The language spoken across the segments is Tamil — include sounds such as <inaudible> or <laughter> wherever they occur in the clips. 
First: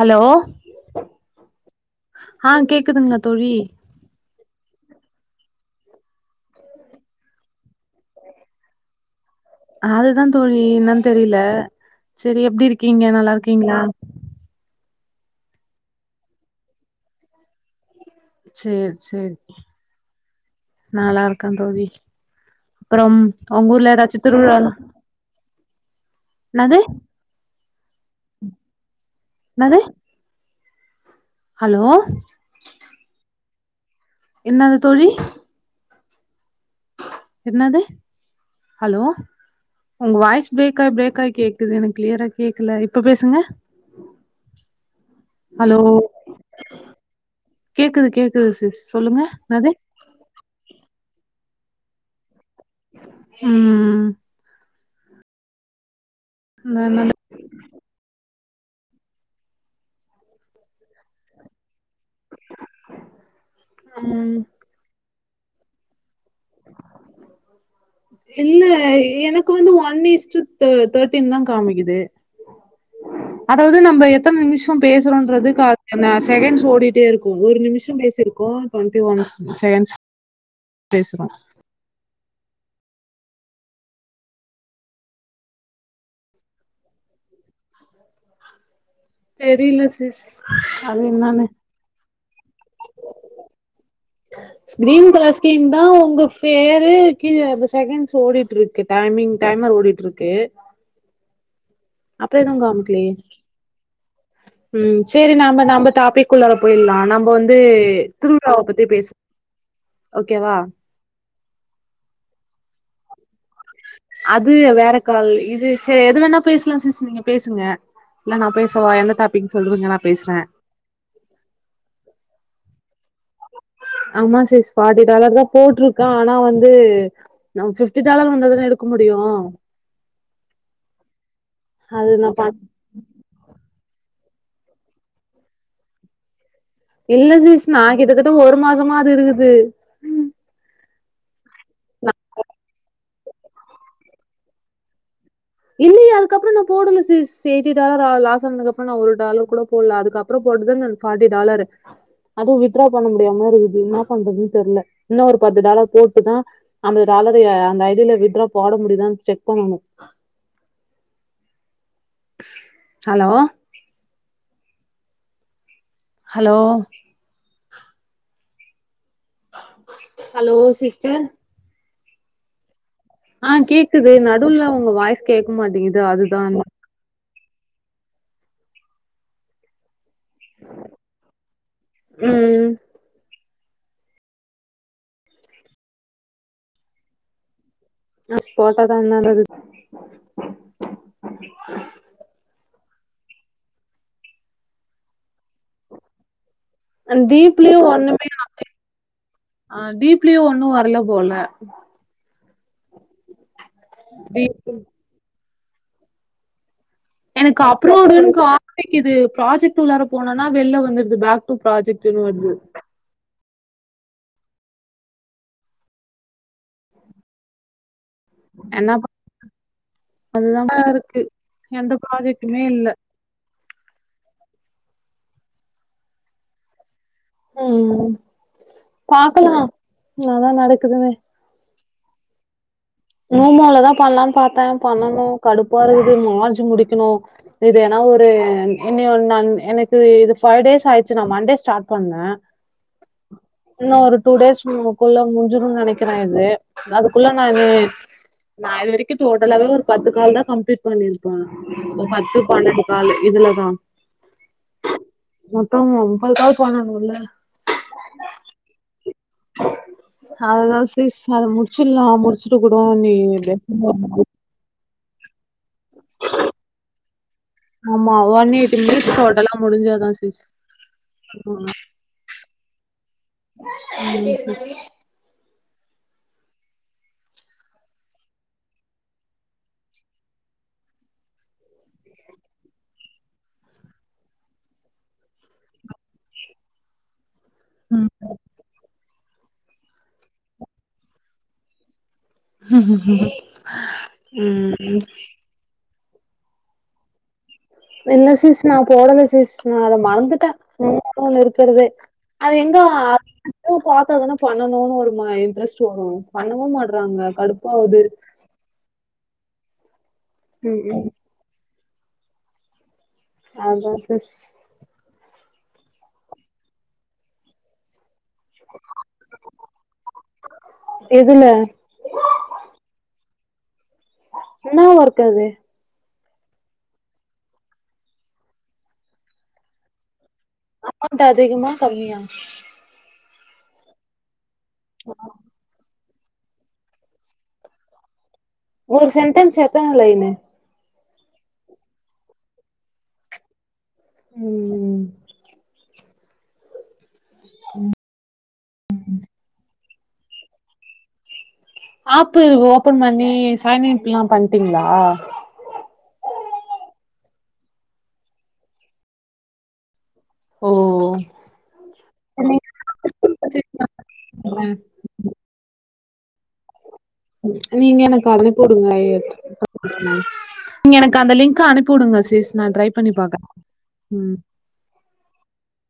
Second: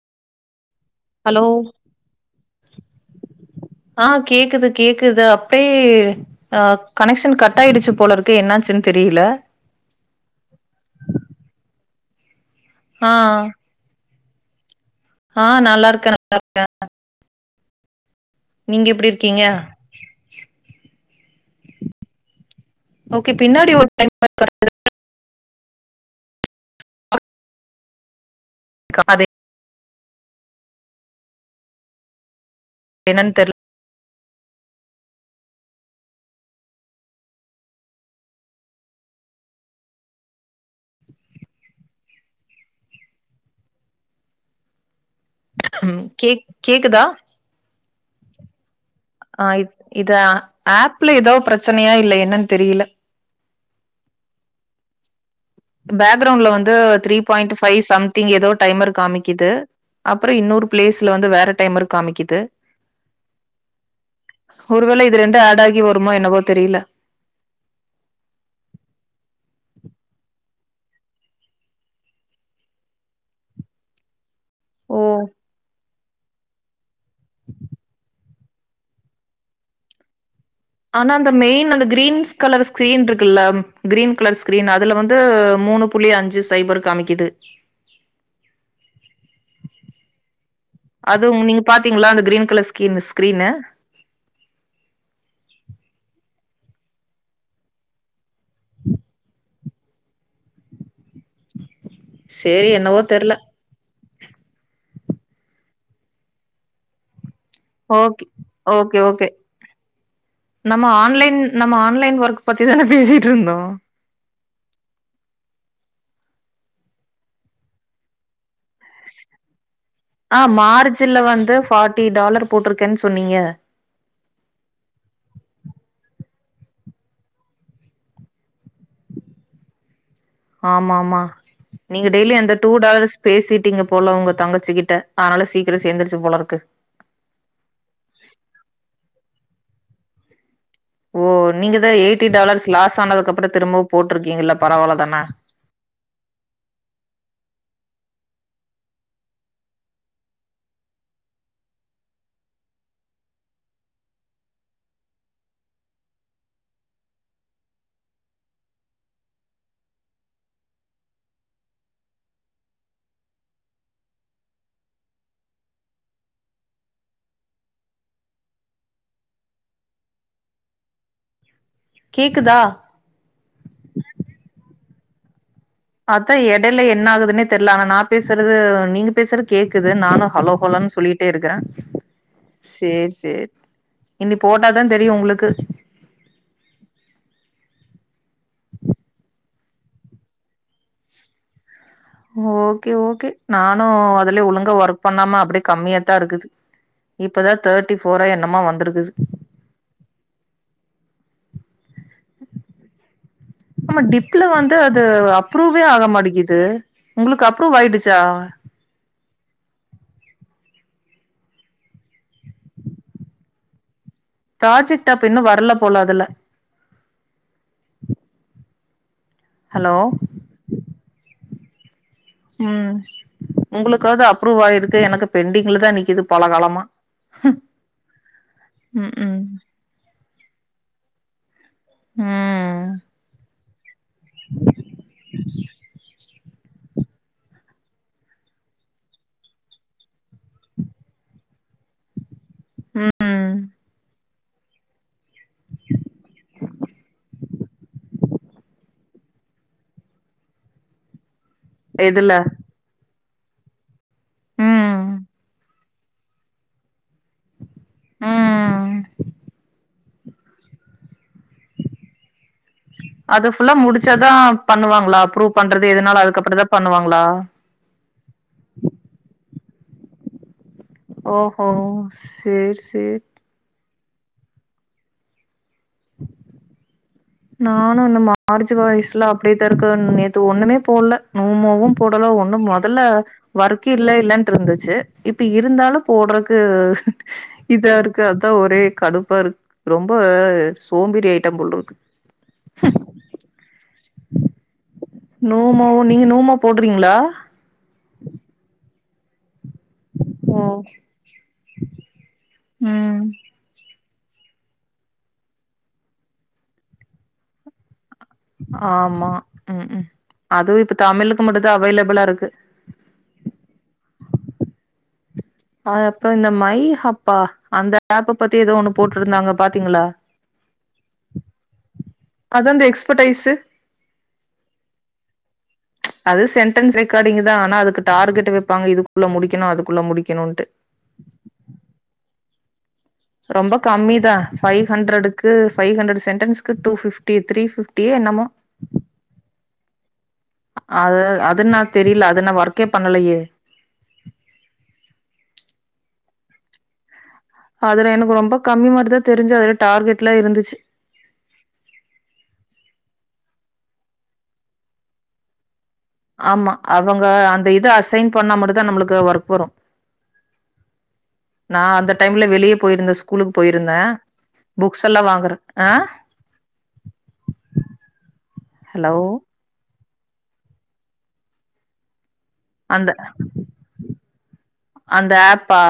ஹலோ ஹலோ ஆ கேக்குதுங்களா தோழி ஆ கேக்குது கேக்குது அப்டியே ஆ கனெக்சன் கட் ஆயிடுச்சு போலருக்கு என்னாச்சுன்னு தெரியல அதுதா தோழி என்னன்னு தெரியில செரி எப்டி இருக்கீங்க ஆ நல்லாருக்கீங்களா ஆ நல்லாருக்க நல்லாருக்க நீங்க சேரி எப்டி இருக்கீங்க நான் நல்லாருக்க தோழி அப்புறம் ஓகே உங்க பின்னாடி ஒரு ஊர்ல டைம் ஏதாச்சி திருவிழாலா என்னது காதே என்னது ஹலோ என்னனு தெர்ல என்னாது தோழி என்னாது ஹலோ உங்க வாய்ஸ் பிரேக்க ஆயி பிரேக் ஆயி கேக்குது எனக்கு வாய்ஸ் கிளியரா கேக்கல இப்ப பேசுங்க ஹலோ ம் கேக் கேக்குதா கேக்குது கேக்குது சிஸ் சொல்லுங்க ஆ என்னது இத் இத ஆப்ல ஏதோ பிரச்சனையா இல்ல என்னன்னு தெரியில ம் பேக்ரவுண்ட்ல வந்து த்ரீ பாயிண்ட்டு ஃபை சம்திங் ஏதோ டைமர் காமிக்குது அப்றோ இன்னொரு பிளேஸ்ல வந்து வேற டைமர் காமிக்குது ம் ஒருவேள இது ரெண்டு ஆட் ஆகி வருமோ என்னவோ தெரியல இல்ல எனக்கு வந்து ஒன் ஈஸ்ட்டு தே தேர்ட்டின் தா காமிக்குது அதாவது நம்ப எத்தன நிமிஷ ஓ பேசுறோன்றது க என்ன செகண்ட்ஸ் ஓடிட் டேருக்கு ஒரு நிமிஷோ பேசிருக்கோ டொன்ட்டி ஒன்ஸ் செகேன்ஸ் ஆனா அந்த மெயின் அந்த கிரீன்ஸ் கலர் ஸ்க்ரீன்ருக் க்குலம் கிரீன் கலர் ஸ்கிரீன் அதுல வந்து மூணு புள்ளி அஞ்சு சைபர் காமிக்குது தெரில சிஸ் அது உ நீங்க பாத்தீங்களா அந்த green colours ஸ்கீனுஸ் screen screen colour screen தா உங்க ஃபேரு கீழ அந்த செகன்ட்ஸ் ஓடிட் ட்ருக்கு டைமிங் டைமர் ஓடிட்ருக்கு அப்ப எதும் சரி என்னவோ காமிக்குலயே தெர்ல ம் சேரி நாம நாம்ப டாப்பிக்குள்ளார போயிலா நம்போ வந்து திருவிழாவ பத் கே ஒகே நம்ம ஆன்லைன் நம்ம ஆன்லைன் ஒர்க் பத்திதானே பேசிட்ருந்தோ அது வேறக்கால் இது சேர் எது வேணா பேசுலா சிஸ் நீங்க பேசுங்க இல்ல நா பேஸ் ஆ மார்ச்சில்ல வந்து ஃபார்ட்டி டாலர் போட்ருக்கேன் சொன்னீங் ஆமா சிஸ் பாதி டாலர் தா போட்ருக்கே ஆனா வந் து நம்ம பிஃட்டி டாலர் வந்தா தானே எடுக்க முடியு ஆமா ஆமா நீங்க அது நா டெய்லியு அந்த பண் டூ டாலர்ஸ் பேசிட்டீங்க போல உங்கத் தங்கச்சிக்கிட்ட அனால சீக்கிரோ சேந்தருச்சு போல இருக்கு இல்ல சிஸ் நா கிட்ட தட்ட ஒரு மாசமா அது இருக்குது ஓ நீங்கதா எயிட்டி டாலர்ஸ் லாஸ் ஆனதுக்கப்பறோ திரும்பவு போட்ருக்கீங்கல்ல பரவால தான இல்லையே அதுக்கப்றோ நா போடல சிஸ் எயிட்டி டாலர்ரா லாஸ் ஆனதுக்கப்றோ நா ஒரு டாலர் கூட போல்ல அதுக்கப்பறோ போட் போட்டுதா நன் ஃபார்ட்டி டாலர்ரு அதுவு வித்ரா பண்ண முடியாம இருகுது என்ன பண்றதுன் தெர்ல இன்னு ஒரு பத்து டாலர் போட்டுதா ஐம்பது டா அல்லது அந்த இதுல விட்றா போட முடியுதான் செக் பண்ணணு ஹலோ ஹலோ ஹலோ சிஸ்டர் கேக்குதா ஆ கேக்குது நடுல உங்க வாய்ஸ் கேக் அதா எடையில என்ன ஆகுதுன்னே தெர்ல ஆனா நா பேசுறது நீங்க பேசுறது கேக்குது நானு ஹலோ ஹோலன் சொல்லிட்டே இருக்கறே ம் சேர் சேர் இனி போட்டாதா தெரியு உங்களுக்கு நாஸ் போட்டதா நல்லது ஓகே ஓகே நானு அதுலயே ஒழுங்க ஒர்க் பண்ணாம அப்டியே கம்மியாத்தா இருக்குது அ இப்பதா டீப்லியு தேர்ட்டி ஃபோரா ஒண்ணுமே என்னமோ வந்திருக்குது ஆ <unintelligible> டீப்லியு ஒண்ணு வர்ல போல ஆமா டிப்ல டீப் வந்து அது அப்ரூவே ஆகமாட்டிக்குது எனக்கு அப்ரூவ்டுன் காமிக்கிது ப்ராஜெக்ட் உள்ளார போனனா வெள்ல வந் ந்துருது பேக் டூ ப்ராஜெக்ட்ன்னு வருது ப்ராஜெக்ட்‌ அப்ப இன்னு வரல போல அதுல என்னாப்பா ஹலோ அதுதா <unintelligible> இருக்கு எந்தப் ம் உங்களுக்காவது அப்ரூவ் ஆயிருக்கு எனக்கு பெண்டிங்ல தா நிக்குது பல காலமா ம் ம் ம் நல்லா நடக்குதுங்க ம் ஆமா அவ்ளோதா பண்ணலான்னு பாத்தே பண்ணணு கடுப்பா இருகுது மார்ச்சு முடிக்கணு இது ஏன்னா ஒரு ம் இனி எவ்ளோ நான் எனக்கு இது பைவ் டேஸ் ஆயிடுச்சு நா மண்டே ஸ்டார்ட் பண்ணே ம் இன்னு ஒரு டூ டேஸ் <unintelligible> க்குள்ள முஞ்சுருன்னு நெனைக்கிறே இது அதுக்குள்ளன் நானு நா இது வரைக்கு டோட்டலாவவே ஒரு பத்து கால் தா கம்ப்ளீட் பண்ணிருக்கு அ ஒரு இதுல பத்து பன்னெண்டு காலு இதுலதா ம் மொத்தோ ஒரு முப்பது கால் பண்ணனும்ல அவ்ளோ சிஸ் அத முடிச்சிட்லா முட் முடிச்சிட்டு கூடோ நீ அது ஃபுல்லா முடிச்சாதா <unintelligible> பண்ணுவாங்களா அப்ரூவ் பண்றது எதுனாலு அதுக்கப்புற தா பண்ணுவாங்களா ஆமா ஒன் எயிட்டி மினிட்ஸ் டோட்டலா முடிஞ்சாதா சிஸ் ஓஹோ சேரி சேரி ம் சிஸ் நானு அந்த மார்ச் வாய்சுல அப்டியேதா இருக்கேன் நேத்து ஒன்னுமே போட்ல நோமோவு போடல ஒன்னும் மொதல்ல வர்க் இல்ல இல்ல இன்ட்டு இருந்துச்சி இப்ப இருந்தாலும் போட்றக்கு இதா ம் இருக்கு அதான் ஒரே கடுப் பா இருக் ரொம்ப சோம்பேறி ஆகிட்டே போல இருக்கு ம் நோமோவு நீங்க நூமோ போட்றீங்களா இல்ல சிஸ் நா போடல சிஸ் நா அத மறந்துட்டே ஓ <inaudible> இருக்கறதே அது எங்க ம் <inaudible> த்தாதானே பண்ணனும்னு ஒரு இன்ட்ரெஸ்ட் வரு பண்ணவு மாட்றாங்க கடுப்பாவுது ஆமா க்கும் அதுவு ம் இப்ப ம் தமிழுக்கு மட்டும்தா அவைலபிளா இருக்கு அதா சிஸ் அ அப்றோ இந்த மை ஹப்பா அந்த அப்ப பத்தி ஏதோ ஒன்னு போட்டிருந்தாங்க பாத்தீங்களா எதுல அதா அந்த எக்ஸ்பர்டைஸு என்ன ஒர்க் அது அதே சென்டென்ஸ் ரெக்கார்டிங் தா ஆனா அதுக்கு டார்கெட் வெப்பாங்க இதுக்குள்ள முடிக்கனு அதுக்குள்ள முடிக் அமௌன்ட் அதிகமா கம்மியா ரொம்ப கம்மி தா ஃபைவ்ஹண்ட்ரடுக்கு ஃபைவ் ஹண்ட் சி சென்டன்ஸ்கு டூ பிப்டி த்ரீ ஃப்டியோ என்னமோ ஒரு சென்டன்ஸ் எத்தன லைனு அது அது நாக் தெரியல அது நா ஒர்க்கே பண்ணலையே ம் அதுல எனக்கு ரொம்ப கம்மி மாரிதா தெரிஞ்சி அதுல டார்கெட்லா இருந்துச்சி அப் ஓபன் பண்ணி சையனப்லாம் பண்டிங்களா ஆமா அவங்க அந்த இது அசைன் பண்ண மட்டும் தா நம்மளுக்கு ஒர்க் வரும் ஓ நா அந்த டைம்ல வெளியே போயிருந்தே நீங்க ஸ்கூலுக்கு போயிருந்தே புக்ஸ் எல்லா வாங்கறக் ஆ நீங்க எனக்கு அனுப்பி உடுங்க ஹலோ நீங்க எனக்கு அந்த லிங்க அனுப்பி விடுங்க சிஸ் நா ட்ரை அந்த பண்ணி பாக்க ம் அந்த ஆப்பா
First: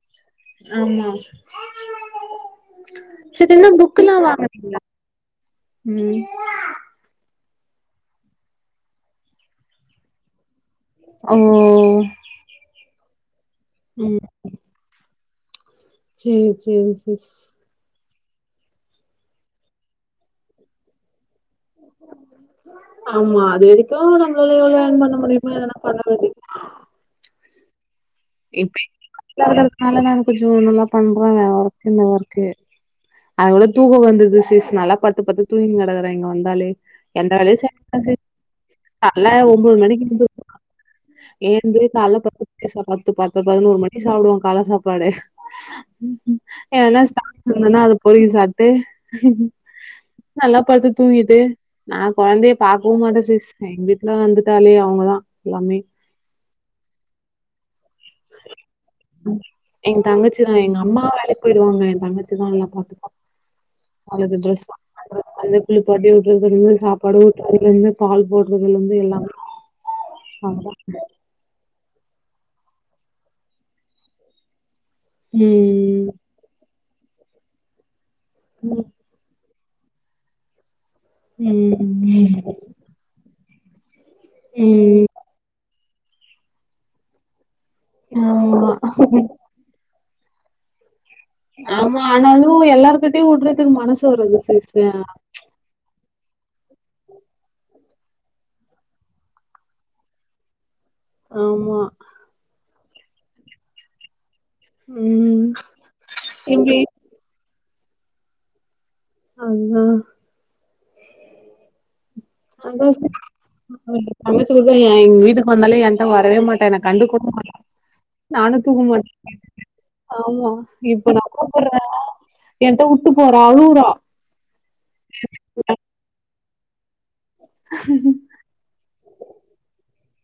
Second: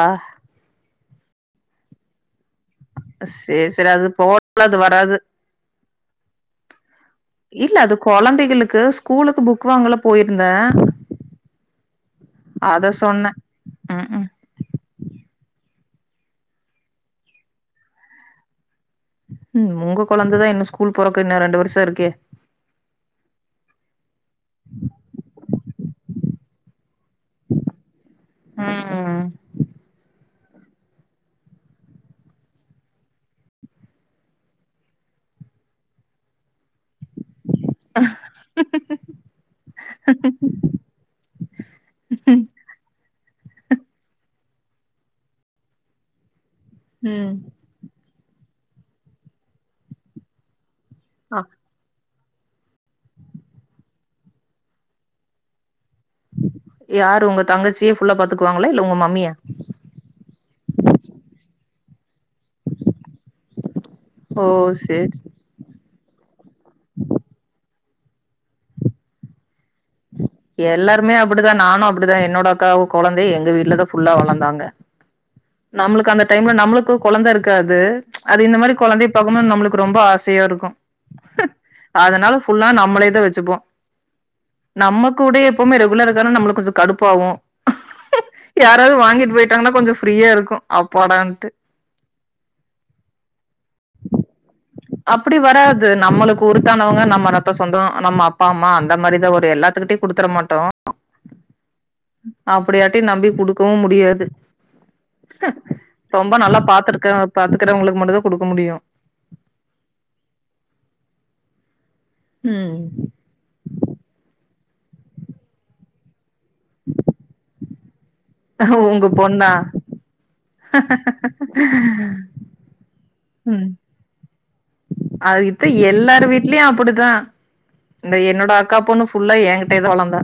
ஆமா நேத் என்ன சேரி சேரி புக் அது எல்லா போல அது வாங்கனீங்களா வராது இல்ல அது கொழந்தைகளுக்கு ஸ்கூலுக்கு புக் வாங்கலாம் போயிருந்தே ஓ க்கு ம் சேரி சேரி சிஸ் ம் உங்க கொழந்த தா இன்னு ஸ்கூல் போறக்கு இன்னு ரெண்டு வருஷ் ஆமா அது வரைக்கு நம்மளால எவ்ளோ யேன் பண்ண முடியுமோ எதுனா பண்ண வேண்டிதா ம் அதுதா இருக் நல்லா தா இருக் கொஞ்சோ நல்லா பண்றாங்க எல்லாரு இந்த ஒர்க்கு அது கூட தூக்கோ வந்துட்து சிஸ் நல்லா படுத்து படுத்து தூங்கி கெடக்குற இங்க வந்தாலே எந்த வேலையு <unintelligible> கால்ல ஒம்போது மணிகிஞ்ச ஏன்து கால்ல <unintelligible> பத்து பதினோரு மணி சாப்டுவோ கால்ல சாப்பாடே என்னா ம் சாப்டுந்தனா அத பொரிகி சாப்ட்டு நல்லா பத்து தூங்கிட்டு அ நா கொழந்தைய பாக்கவு மாட்டே சிஸ் எங்க வீட்ல வந்துட்டாலே அவுங்கதா எல்லாமே யாரு ஒங்க தங்கச்சியே ஃபுல்லா பாத்துக்குவாங்களா இல்ல உங் எங் தங்கச்சிதா எங்கம்மா வேலைக் போயிருவாங்க எந் தங்கச்சிதா எல்லா பாத்துப்பா அவளுக்கு ஓ டிரஸ் சேரி <unintelligible> கிளிப் பட்டி ஊட்டிவுட்றதலந்து சாப்பாடு ஊட்டிவுட்றதலந்து பால் போட்றதலந்து எல்லாமே அவ தான். எல்லாருமே அப்டிதா நானும் அப்டிதா என்னோட அக்காவு கொழந்தையு எங்க வீட்லதா ஃபுல்லா வளந்தாங்க ம். நம்ளுக்கு அந்த டைம்ல நம்ளுக் கு கொழந்தருக்காது அது இந்த மாறி கொழந்தைய பாக்கும் போது நம்ளுக்கு ரொம்ப ஆசையாருக்கு அதனால ம். ஃபுல்லா நம்மளேதா வச்சுப்போ ம். நம்ம கூட எப்போமே ரெகுலருக்கான நம்மளுக்கு கொஞ்ச கடுப்பாவு ஆமா. யாராவது வாங்கிட்டு போயிட்டாங்கனா கொஞ்ச ஃப்ரீயாருக்கு அப் ஆமா ஆனாலு எல்லார் கிட்டயு உட்றதகு மனசு வராது சிஸ் அப்டி வராது நம்மளுக்கு ஒருத்தானவங்க நம்ம ரத்த சொந்த நம்ம அப்பா அம்மா அந்த மாறிதா வரு எல்லாத்துக்கிட்டியு குடுத்தற மாட்டோ ஆமா தி நம்பி குடுக்கவும் முடியாது ம் ரொம்ப நல்லா இப்டி பாத்திருக்கே பாத்துக்கறவங்களுக்கு மட்டுந்தா குடுக்க முடியு அதுதா ம் <unintelligible> தங்கச்சி வெவ்வே ஏ வீட்டுக்கு வந்தாலே ஏன்ட வரவே மாட் ட்டா என்ன கண்டுக்கோட மாட்டா நானு உங்க தூங்கமாட் பொண்ணா <unintelligible> ஆமா இப்ப நா கூப்புர்றே ஏன்ட்ட வுட்டுப் போறா அழுவ்றா அதுகித்த எல்லார் வீட்லியு அப் ப்புடிதா இந்த என்னோட அக்கா பொண்ணு ஃபுல்லா எங்கிட்டியேதா வளந்தா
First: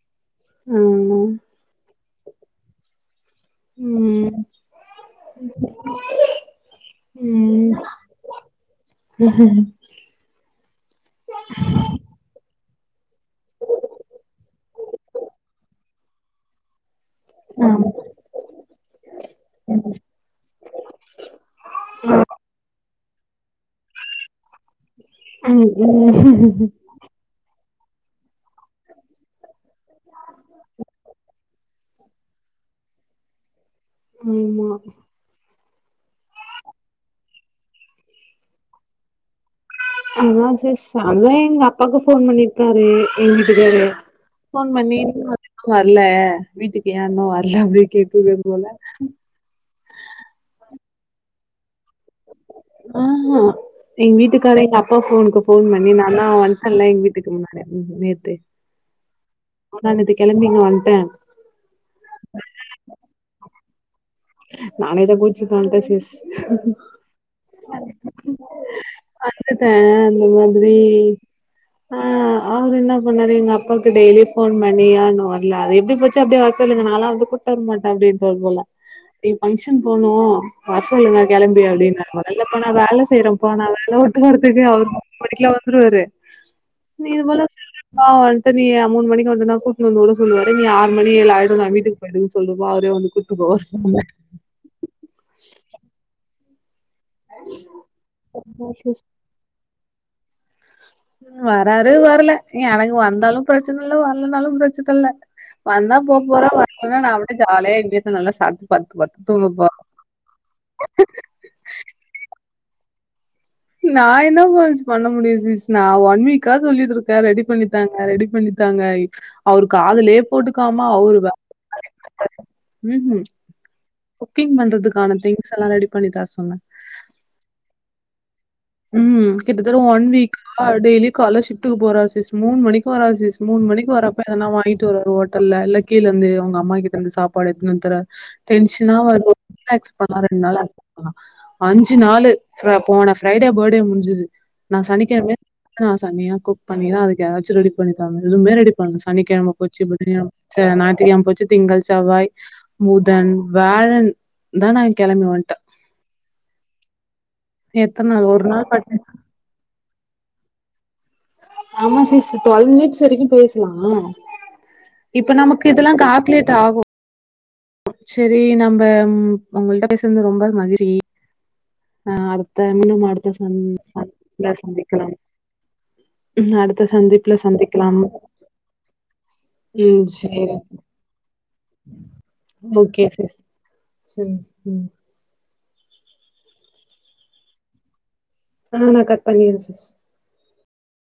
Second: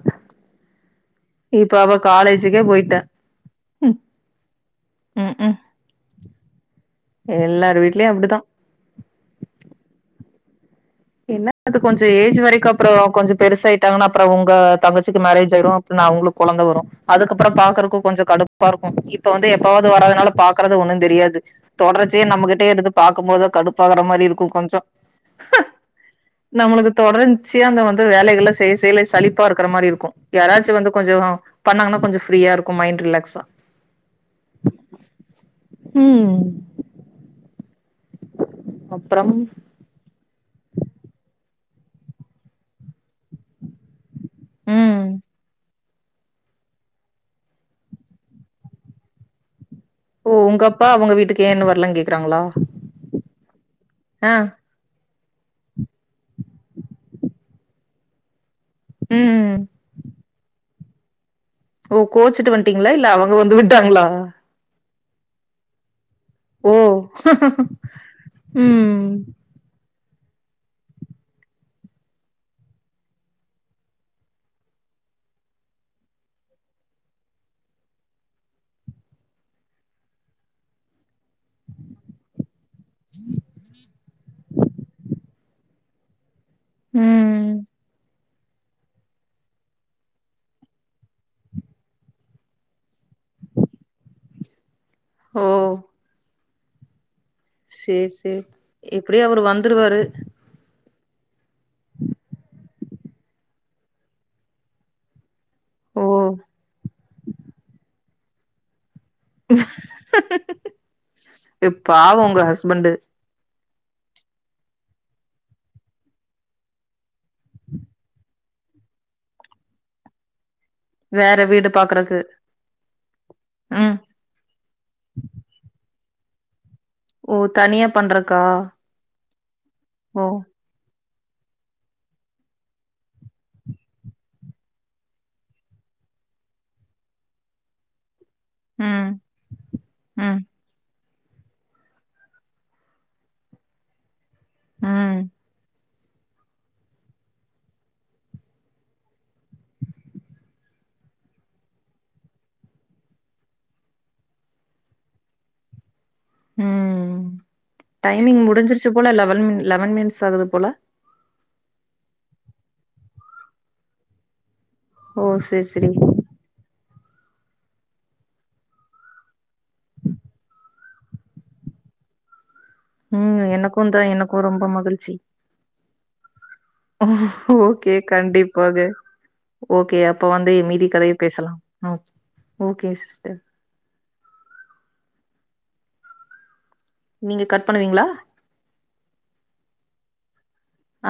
ம் இப்ப அவ காலேஜுகே போயிட்டா ம் ம் உம் எல்லார் வீட்லயு அப்டிதா உம் என்ன அது கொஞ்ச ஏஜ் வரைக்கு அப் அப்ற கொஞ்ச பெருசாயிட்டாங்கனா அப்ற ஒங்க தங்கச்சிக்கு மேரேஜ் ஆயிரு பின்ன அவுங்ளுக் கொழந்த வரு அதுக்கப்ற பாக்றக்கு கொஞ்ச கடுப்பாருக்கு இப்ப வந்து எப்பாவது வராதுனால பாக்குறது ஒன்னுந் தெரியாது தொடர் ச்சியா நம்மகிட்டே இருந்து பாக்கும் போதுதா கடுப்பாகற மாறி இருக்கு கொஞ்ச ம் ம் நம்மளுக்கு தொடர்ந்ச்சு சியா அந்த வந்து வேலைகள்லா செய் செய்யலே சலிப்பா இருக்கிற மாறி இருக்கு யாராச்சு வந்து கொஞ்ச பண்ணாங்கனா கொஞ்ச ஃப்ரீயா இருக்கு மைண்ட் ரிலேக்ஸா ஆமா உம் அப்றம் அதா சே செமே எங்க அப்பாக்கு ஃபோன் பண்ணிருக்காரு எங்க வீட்டுக்காரு ஃபோன் பண்ணி ம் வர்ல வீட்டுக்கு ஏ இன்னு வர்ல அப்டி அப்டே கேட்குவே போல ஓ உங்க அப்பா அவுங்க வீட்டுக்கு ஏ இன்னு வர் அ ஆ எங்க ஆ வீட்டுகாரு எங்க அப்பா ஃபோனு க்கு ஃபோன் பண்ணி நானா வன்டல்ல எங் வீட்டுக்கு முன்னாடி <unintelligible> ம் முன்த்தா நேத்து கெளம்பி இங்க வன்ட்டே ஓ கோச்சுட்டு வன்ட்டீங்ளா இல்ல அவுங்க வந்து விட்டாங்ளா நானேதா கோச்சிட்டு வன்ட்ட சிஸ் ஓ உம் <unintelligible> அ அவரு என்ன பண்ணாரு எங்க அப்பாவுக்கு டெய்லியு ஃபோன் பண்ணி ஏ இன்னு வரல அது எப்படி போச்சோ அப்டே சொல்லுங்க நாளா வந்து கூப்ட் வரமாட்ட அப்டின்னு சொல் போல ங்க பங்க்ஷன் போணு வர சொல்லுங்க கெளம்பி அப்டின்னாரு நல்ல ப்பா நா வேல செய்றப்பா நா வேல உட்டு வரதுக்கே அவரு <unintelligible> மணிக்குல்லா வந்துருவாரு நீ இதுபோல ம் சொல்றிபா இப்ப நீ மூணு மணிக்கு வந்தன கூட்னு வந்து வுட சொல்லுவாறு நீ ஆறு மணி ஏழ் ஆய்டு நா வீட்டுக்கு போய்டு சொல்லுவாறு வந்து கூட்டு போ <unintelligible> ஓ சேரி சேரி எப்டியோ அவரு வந்துருவாரு ம் வராரு வரல எனக்கு வந்தாலு பிரச்சன இல்ல வரல்லனாலு பிரச்சன இல்ல வந்தா ஓ போ போரோ வர்லனா நா பாட்டு ஜாலியா எங்க வீட்ல நல்லா சாப்ட்டு பத்துப்ப பாவு உங்க ஹஸ்பண்ட்டு நா என்ன பொஷ் பண்ண முடியு சிஸ் நா ஒன் வீக்கா சொல்லிட்டு இருக்க ரெடி பண்ணித்தாங்க ரெடி பண்ணி தாங்காய் அவரு காதுலயே போட்டு க்காம அவுருவ வேற வீடு வேலையில பாக்குறக்கு இருக்காரு உஹும் ம் குக்கிங் பண்றதுக்கான திங்ஸ்ஸல்லா ரெடி பண்ணி தர சொன்ன ஓ தனியா பண்றது உம் கிட்ட தட்ட ஒன் ஓ வீக்கா டெய்லி கால்ல ஷிப்ட்டுக்கு போறாரு சிஸ் மூணு மணிக்கு வராரு சிஸ் மூணு மணிக்கு வரப்ப எதனா வாங்கிட்டு வருவாரு ஹோட்டல இல்னா கீழ ந்து அவுங்க அம்மா கிட்ட இருந்து சாப்பாடு எடுத்துன்னு வந்து தரா டென்ஷ்ன்னா ம் வரு ரிலாக்ஸ் பண்லா ம் ரெண்டு நாளா ரிலாக்ஸ் பண்லா அஞ்சு நாளு அ போன ஃப்ரைடே பர்டே முஞ்சுது நா ம் சனிக்கெழமயே நா செம்மயா குக் பண்ணிர அதுக்கு ஏதாச்சு ரெடி பண்ணி தரனு எதுமே ரெடி பண்ணல சனிக்கெழம கொச்சு போய்ட்டு திங்ககெழம ச்ச நாய்த்து கெழம போச்சு திங்கள் செவ்வாய் புதன் வியாழன் தா நா கெளம்பி வன்ட்ட ம் எ டைமிங் முடிஞ்சிருச்சு போல லெவன் லெவன் மினிட்ஸ் ஆகுது போல ஆமா சிஸ் டொல் மினிட்ஸ் வரைக்கு பேசலா ஓ இப்ப சேரி நமக்கு சேரி இதெல்லா கால்குலேட் ஆகு சேரி நம்ப ம் உங்கள்ட்ட பேசுனது ரொம்ப மகிழ்சி அ அ தன் நம்ம அடுத்த ம் சன் எனக்குந்தா எனக்கு ச ரொம்ப மகிழ்ச்சி சந்திக்கலாம் அடுத்த சந்திப்ல ஓகே சந்திக்லாம் கண்டிப்பாக ஓகே அப்ப வந்து மீதி கதைய பேசலா அ ஓகே சிஸ்டர் சரி உம் நீங்க கட் பண்ணுவீங்ளா ஆ நா கட் பண்ணிர சிஸ் ஆ